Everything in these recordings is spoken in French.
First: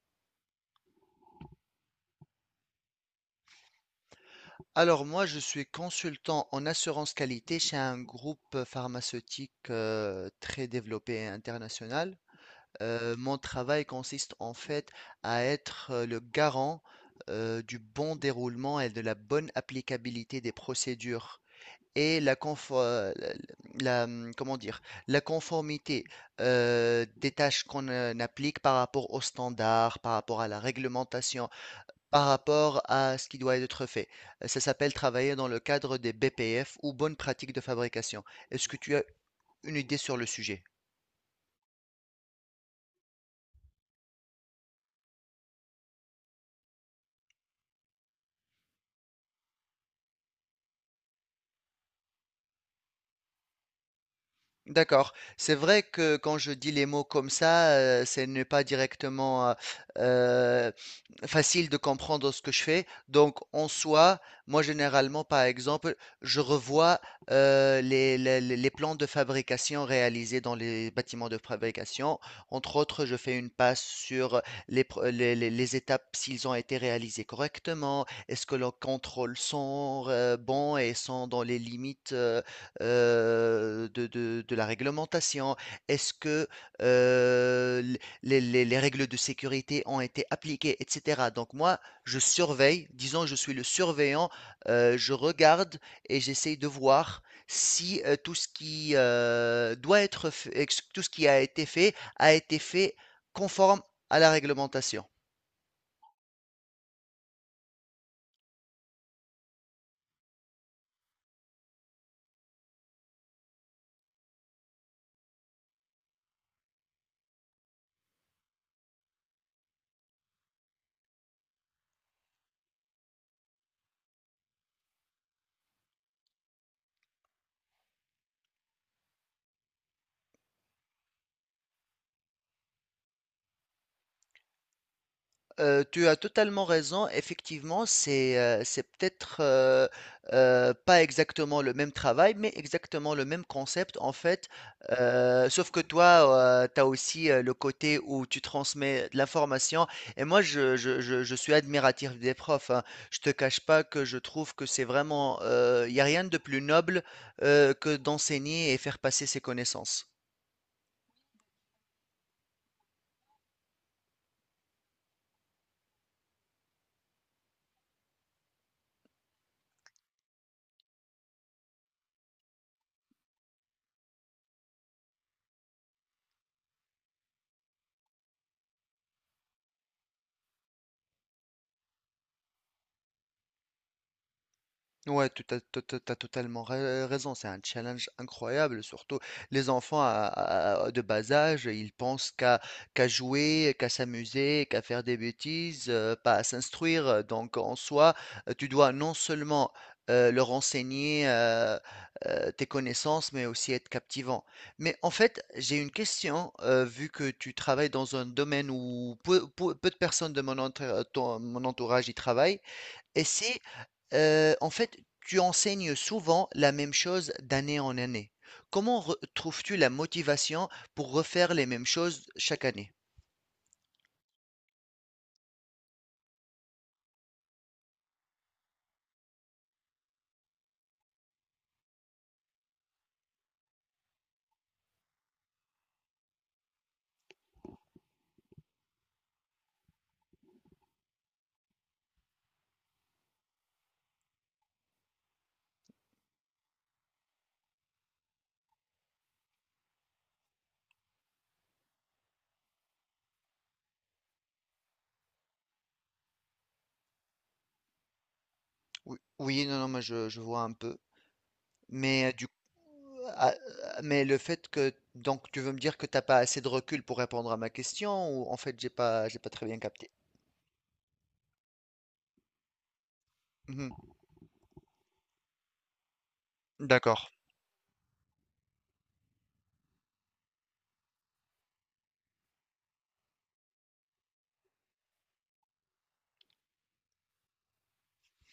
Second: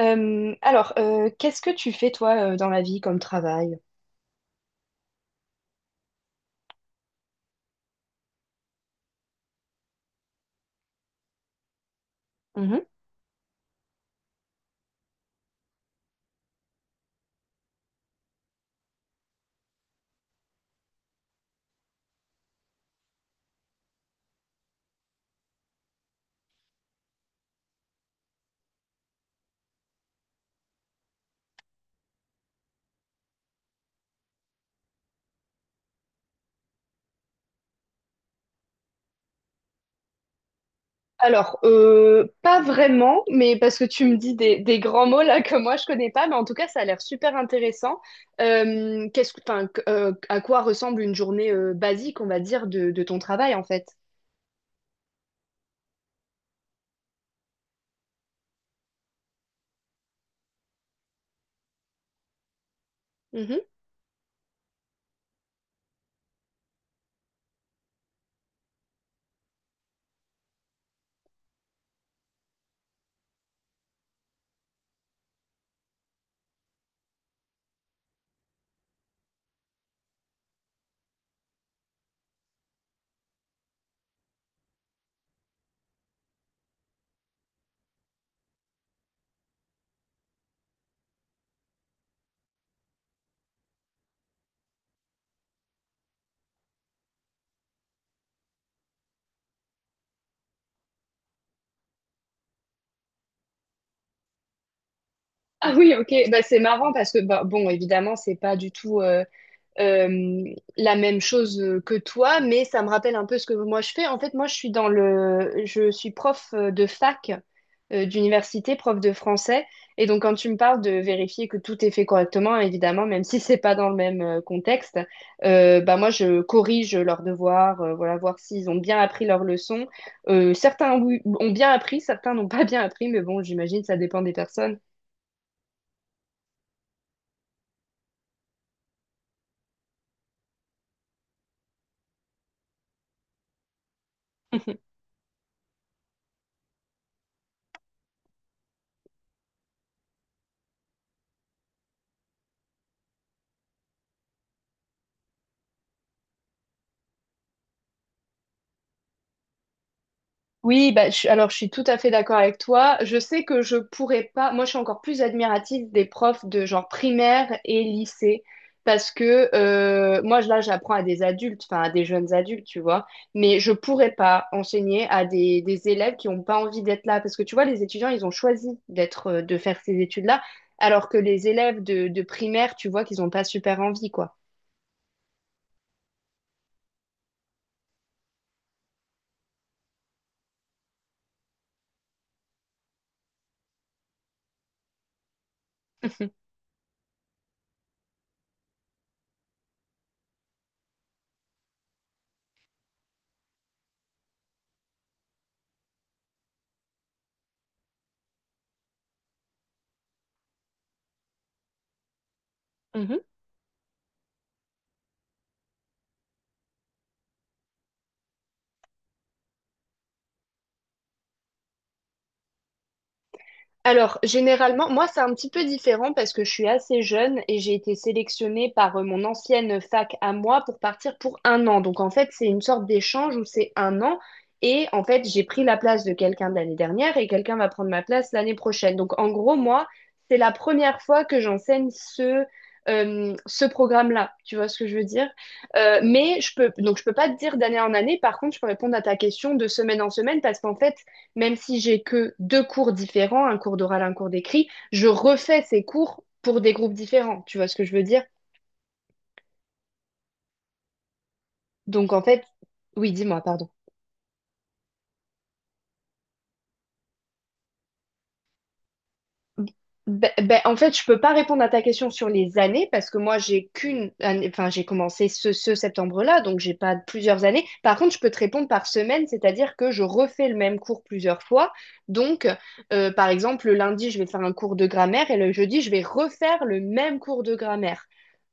Qu'est-ce que tu fais toi dans la vie comme travail? Alors moi, je suis consultant en assurance qualité chez un groupe pharmaceutique très développé et international. Mhm. Mon travail consiste en fait à être le garant du bon déroulement et de la bonne applicabilité des procédures et la, confo- la, la- comment dire, la conformité des tâches qu'on applique par rapport aux standards, par rapport à la réglementation, par rapport à ce qui doit être fait. Ça s'appelle travailler dans le cadre des BPF ou bonnes pratiques de fabrication. Est-ce que tu as une idée sur le sujet? Pas vraiment, mais parce que tu me dis des grands mots là que moi je connais pas, mais en tout cas ça a l'air super intéressant. Qu'est-ce que, enfin, que- À quoi ressemble une journée basique, on va dire, de ton travail en fait? D'accord. C'est vrai que quand je dis les mots comme ça, ce n'est pas directement euh, facile de comprendre ce que je fais. Donc, Mhm. en soi, moi, généralement, par exemple, je revois les plans de fabrication réalisés dans les bâtiments de fabrication. Entre autres, je fais une passe sur les, pro- les étapes, s'ils ont été réalisés correctement, est-ce que leurs contrôles sont bons et sont dans les limites. De la réglementation. Est-ce que, heu, les règles de sécurité ont été appliquées et cetera? Donc moi, je surveille, disons je suis le surveillant, je regarde et j'essaye de voir si, tout ce qui, doit être f ex tout ce qui a été fait conforme à la réglementation. Ah oui, ok. Bah, c'est marrant parce que bah, bon, évidemment, c'est pas du tout. Euh, la même chose que toi, mais ça me rappelle un peu ce que moi je fais. En fait, moi, je suis prof de fac d'université, prof de français. Et donc, quand tu me parles de vérifier que tout est fait correctement, évidemment, même si c'est pas dans le même contexte, bah moi, je corrige leurs devoirs, voilà, voir s'ils ont bien appris leurs leçons. Certains oui, ont bien appris, certains n'ont pas bien appris, mais bon, j'imagine ça dépend des personnes. Tu as totalement raison. Effectivement, c'est peut-être pas exactement le même travail, mais exactement le même concept en fait. Sauf que toi, tu as aussi le côté où tu transmets de l'information. Et moi, je suis admiratif des profs, hein. Je te cache pas que je trouve que c'est vraiment, il n'y a rien de plus noble que d'enseigner et faire passer ses connaissances. Oui, bah, alors je suis tout à fait d'accord avec toi. Je sais que je pourrais pas. Moi, je suis encore plus admirative des profs de genre primaire et lycée parce que moi, là, j'apprends à des adultes, enfin à des jeunes adultes, tu vois. Mais je pourrais pas enseigner à des élèves qui ont pas envie d'être là parce que tu vois, les étudiants, ils ont choisi d'être, de faire ces études-là, alors que les élèves de primaire, tu vois, qu'ils ont pas super envie, quoi. Ouais, tu as totalement raison, c'est un challenge incroyable, surtout les enfants de bas âge, ils pensent qu'à jouer, qu'à s'amuser, qu'à faire des bêtises, pas à s'instruire. Donc en soi, tu dois non seulement leur enseigner tes connaissances, mais aussi être captivant. Mais en fait, j'ai une question, vu que tu travailles dans un domaine où peu de personnes de mon entourage y travaillent. Et c'est, en fait, tu enseignes souvent la même chose d'année en année. Comment re trouves-tu la motivation pour refaire les mêmes choses chaque année? Alors, généralement, moi, c'est un petit peu différent parce que je suis assez jeune et j'ai été sélectionnée par mon ancienne fac à moi pour partir pour un an. Donc, en fait, c'est une sorte d'échange où c'est un an et en fait, j'ai pris la place de quelqu'un de l'année dernière et quelqu'un va prendre ma place l'année prochaine. Donc, en gros, moi, c'est la première fois que j'enseigne ce programme-là. Tu vois ce que je veux dire? Mais je peux, donc, je peux pas te dire d'année en année. Par contre, je peux répondre à ta question de semaine en semaine parce qu'en fait, même si j'ai que deux cours différents, un cours d'oral, un cours d'écrit, je refais ces cours pour des groupes différents. Tu vois ce que je veux dire? Ou oui, non, non, mais je vois un peu, Donc en mais fait, du coup, oui, dis-moi, pardon. Mais le fait que donc tu veux me dire que t'as pas assez de recul pour répondre à ma question ou en fait, j'ai pas très bien capté? Ben, ben, en fait, je peux pas répondre à ta question sur les années parce que moi, j'ai Mmh. qu'une année, enfin, j'ai commencé ce septembre-là, donc j'ai pas D'accord, plusieurs années. Par contre, je peux te répondre par semaine, c'est-à-dire que je refais le même cours plusieurs fois. Donc, par exemple, le lundi, je vais faire un cours de grammaire et le jeudi, je vais refaire le même cours de grammaire.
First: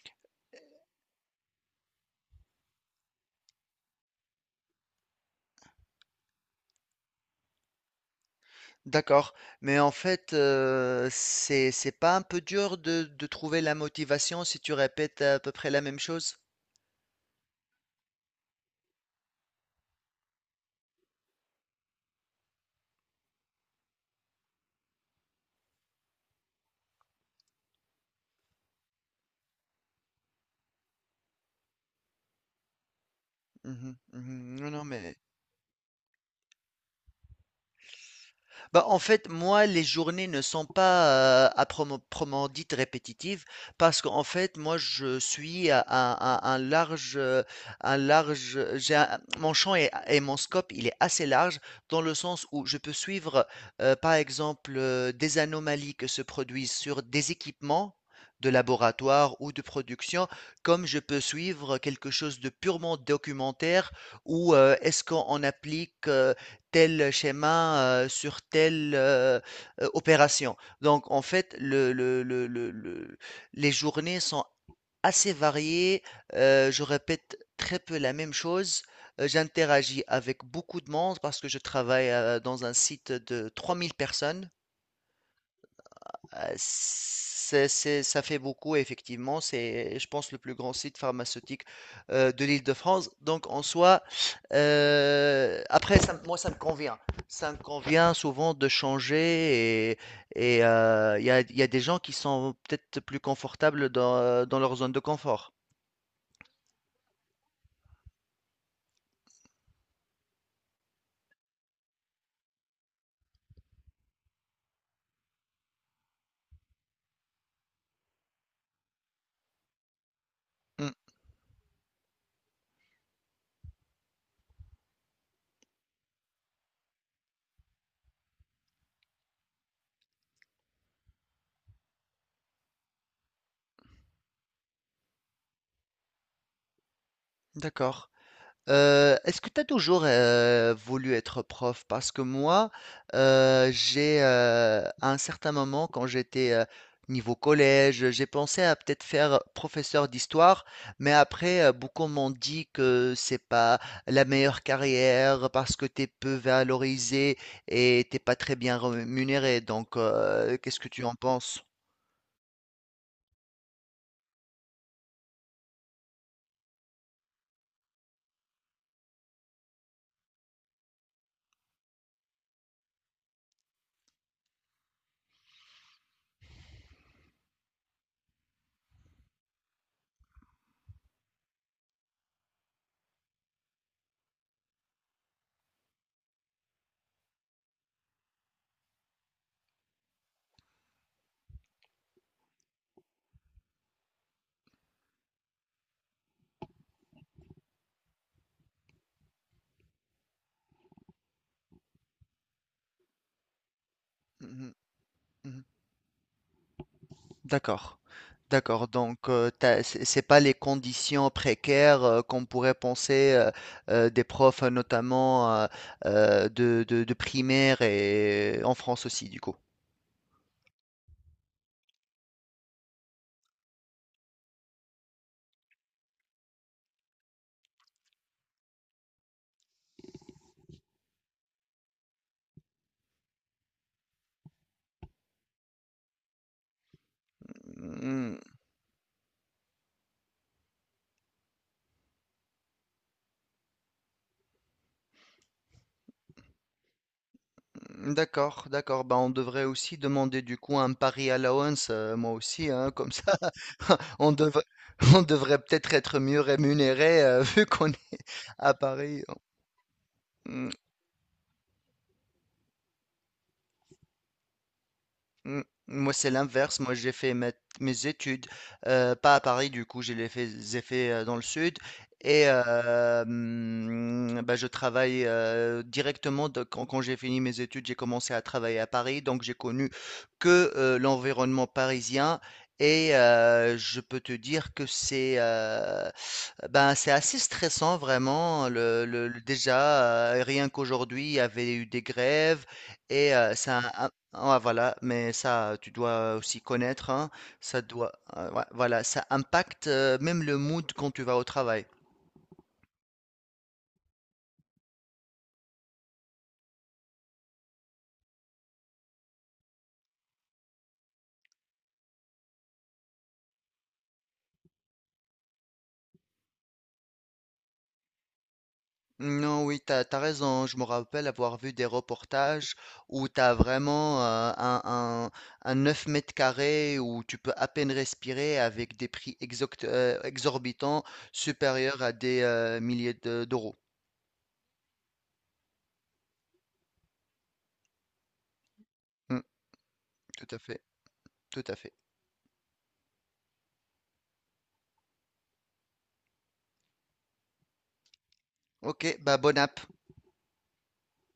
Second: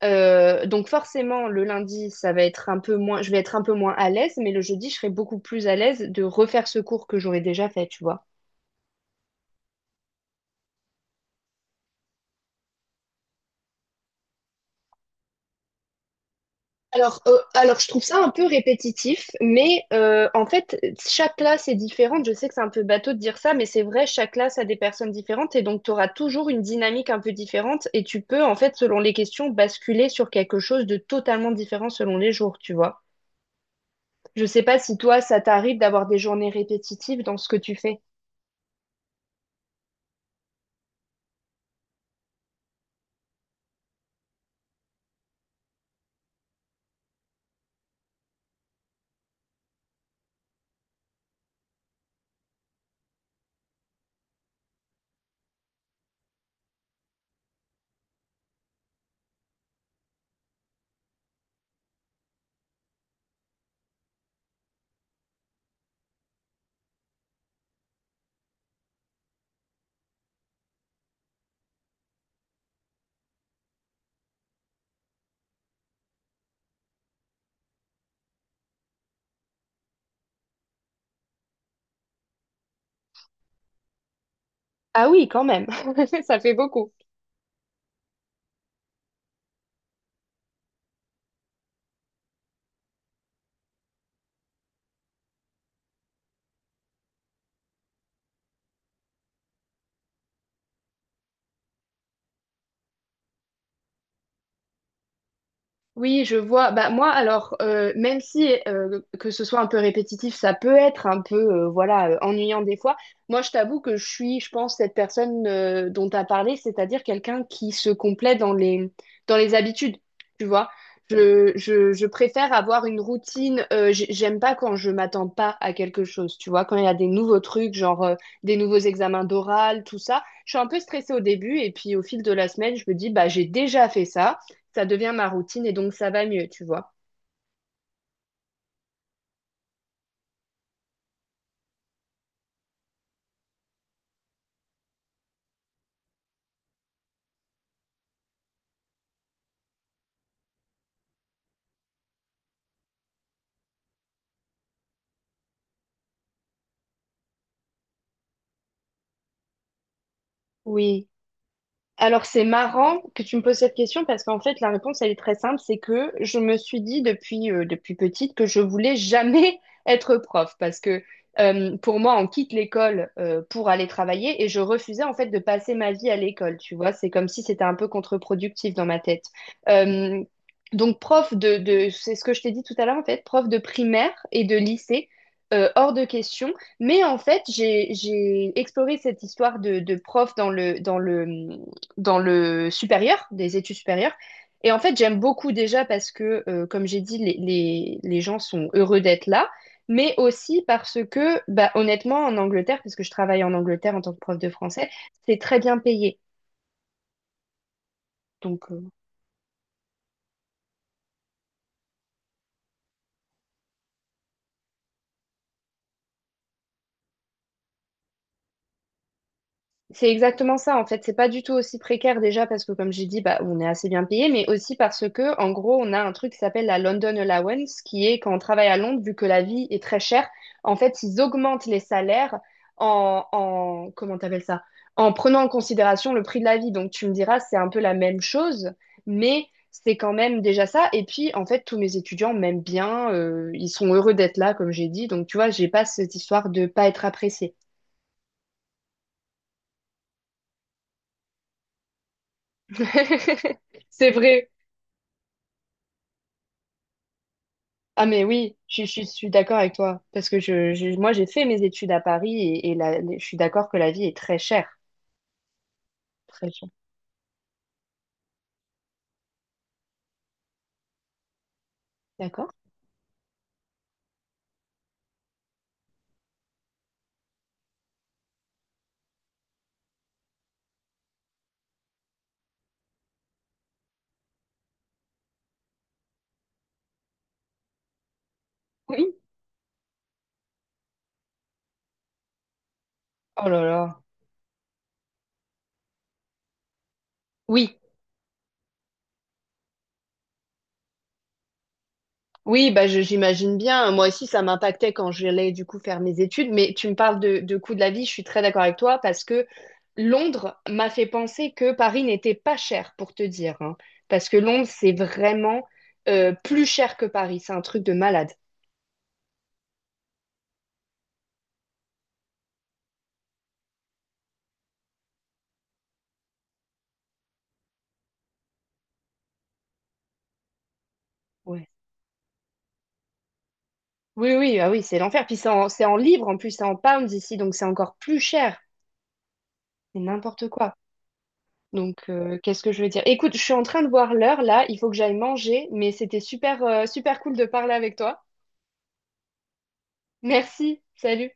Donc forcément, le lundi, ça va être un peu moins, je vais être un peu moins à l'aise, mais le jeudi, je serai beaucoup plus à l'aise de refaire ce cours que j'aurais déjà fait, tu vois. d'accord. Mais en fait, c'est pas un peu dur de trouver la motivation si tu répètes à peu près la même chose? Alors, je trouve ça un peu répétitif, mais en fait, chaque classe est différente. Je sais que c'est un peu bateau de dire ça, mais c'est vrai, chaque classe a des personnes différentes et donc tu auras toujours une dynamique un peu différente et tu peux, en fait, selon les questions, basculer sur quelque chose de totalement différent selon les jours, tu vois. Mhm, Je mhm. sais Non, pas non. si mais toi, ça t'arrive d'avoir des journées répétitives dans ce que tu fais. Bah, en fait, moi, les journées ne sont pas, à promo proprement dites répétitives parce qu'en fait, moi, je suis à un large, j'ai un mon champ et mon scope, il est assez large dans le sens où je peux suivre, par exemple, des anomalies que se produisent sur des équipements de laboratoire ou de production, comme je peux suivre quelque chose de purement documentaire ou est-ce qu'on applique, tel schéma, sur telle, opération. Donc en fait, le les journées sont assez variées, je répète très peu la même chose, j'interagis avec beaucoup de monde parce que je travaille, dans un site de 3 000 personnes. Ah oui, quand même, ça fait beaucoup. Ça fait beaucoup, effectivement. C'est, je pense, le plus grand site pharmaceutique de l'Île-de-France. Donc, en soi, après, moi, ça me convient. Ça me convient souvent de changer. Il y a des gens qui sont peut-être plus confortables dans leur zone de confort. Oui, je vois. Bah moi, alors même si que ce soit un peu répétitif, ça peut être un peu voilà ennuyant des fois. Moi, je t'avoue que je suis, je pense, cette personne dont tu as parlé, c'est-à-dire quelqu'un qui se complaît dans les habitudes. Tu vois, Hmm. Je préfère avoir une routine. J'aime pas quand je m'attends pas à quelque chose. Tu vois, quand il y a des nouveaux trucs, genre des nouveaux examens d'oral, tout ça, je suis un peu stressée au début et puis au fil de la semaine, je me dis bah j'ai déjà fait ça, ça devient ma routine et donc ça va mieux, tu vois. D'accord. Est-ce que tu as toujours, voulu être prof? Parce que moi, à un certain moment quand j'étais, niveau collège, j'ai pensé à peut-être faire professeur d'histoire, mais après, beaucoup m'ont dit que c'est pas la meilleure carrière parce que tu es peu valorisé et t'es pas très bien rémunéré. Donc, qu'est-ce que tu Oui. en penses? Alors, c'est marrant que tu me poses cette question parce qu'en fait, la réponse, elle est très simple. C'est que je me suis dit depuis petite que je voulais jamais être prof parce que pour moi, on quitte l'école pour aller travailler et je refusais en fait de passer ma vie à l'école. Tu vois, c'est comme si c'était un peu contre-productif dans ma tête. Euh, donc, c'est ce que je t'ai dit tout à l'heure en fait, prof de primaire et de lycée. Hors de question, mais en fait j'ai exploré cette histoire de prof dans le dans le supérieur, des études supérieures. Et en fait, j'aime beaucoup déjà parce que, comme j'ai dit, les gens sont heureux d'être là, mais aussi parce que, bah, honnêtement, en Angleterre, parce que je travaille en Angleterre en tant que prof de Mhm, français, c'est très mhm. bien payé. D'accord. Donc, euh. D'accord. Donc, c'est pas les conditions précaires qu'on pourrait penser des profs, notamment de primaire et en France aussi, du coup. C'est exactement ça, en fait. C'est pas du tout aussi précaire déjà parce que, comme j'ai dit, bah, on est assez bien payé, mais aussi parce que, en gros, on a un truc qui s'appelle la London Allowance, qui est quand on travaille à Londres, vu que la vie est très chère, en fait, ils augmentent les salaires en comment t'appelles ça? En prenant en considération le prix de la vie. Donc, tu me diras, c'est un peu la même Mm. chose, mais c'est quand même déjà ça. Et puis, en fait, tous mes étudiants m'aiment bien, ils sont heureux d'être là, comme j'ai dit. Donc, tu vois, j'ai pas cette histoire de pas être appréciée. D'accord, d'accord. Bah, on devrait aussi demander du coup un pari allowance, moi aussi, hein, comme ça, C'est on vrai. devrait, on devrait peut-être être mieux rémunéré vu qu'on est Ah mais oui, à je Paris. suis d'accord avec toi parce que moi j'ai fait mes études à Paris et je suis d'accord que la vie est très chère, Mm. Moi, c'est très chère. l'inverse. Moi, j'ai fait mes études, pas à Paris, du coup, j'ai fait dans le sud. Et D'accord? Bah, je travaille directement, quand j'ai fini mes études, j'ai commencé à travailler à Paris. Donc, j'ai connu que l'environnement parisien. Et je peux te dire que c'est ben, c'est assez stressant, vraiment. Oui. Déjà, rien qu'aujourd'hui, il y avait eu des grèves. Et Oh là ça là. ah voilà, mais ça, tu dois aussi connaître, hein, Oui, ça doit, ouais, voilà, ça impacte même le mood quand tu vas au travail. oui, bah j'imagine bien. Moi aussi ça m'impactait quand j'allais du coup faire mes études, mais tu me parles de coût de la vie, je suis très d'accord avec toi parce que Londres m'a fait penser que Paris n'était pas cher pour te dire, hein. Parce que Londres c'est vraiment plus cher que Paris, c'est un truc de malade. Non, oui, t'as raison, hein. Je me rappelle avoir vu des reportages où t'as vraiment un 9 mètres carrés où tu peux à peine respirer avec des prix exorbitants Ouais. supérieurs à des milliers d'euros. Oui, oui, ah oui, c'est l'enfer. Puis c'est en livres, en plus, c'est en pounds ici, donc c'est encore plus cher. Mm, C'est n'importe tout à quoi. fait, tout à fait. Donc, qu'est-ce que je veux dire? Écoute, je suis en train de voir l'heure là, il faut que j'aille manger, mais c'était super, super cool de parler avec toi. Ok, bah bonne app. Merci, salut.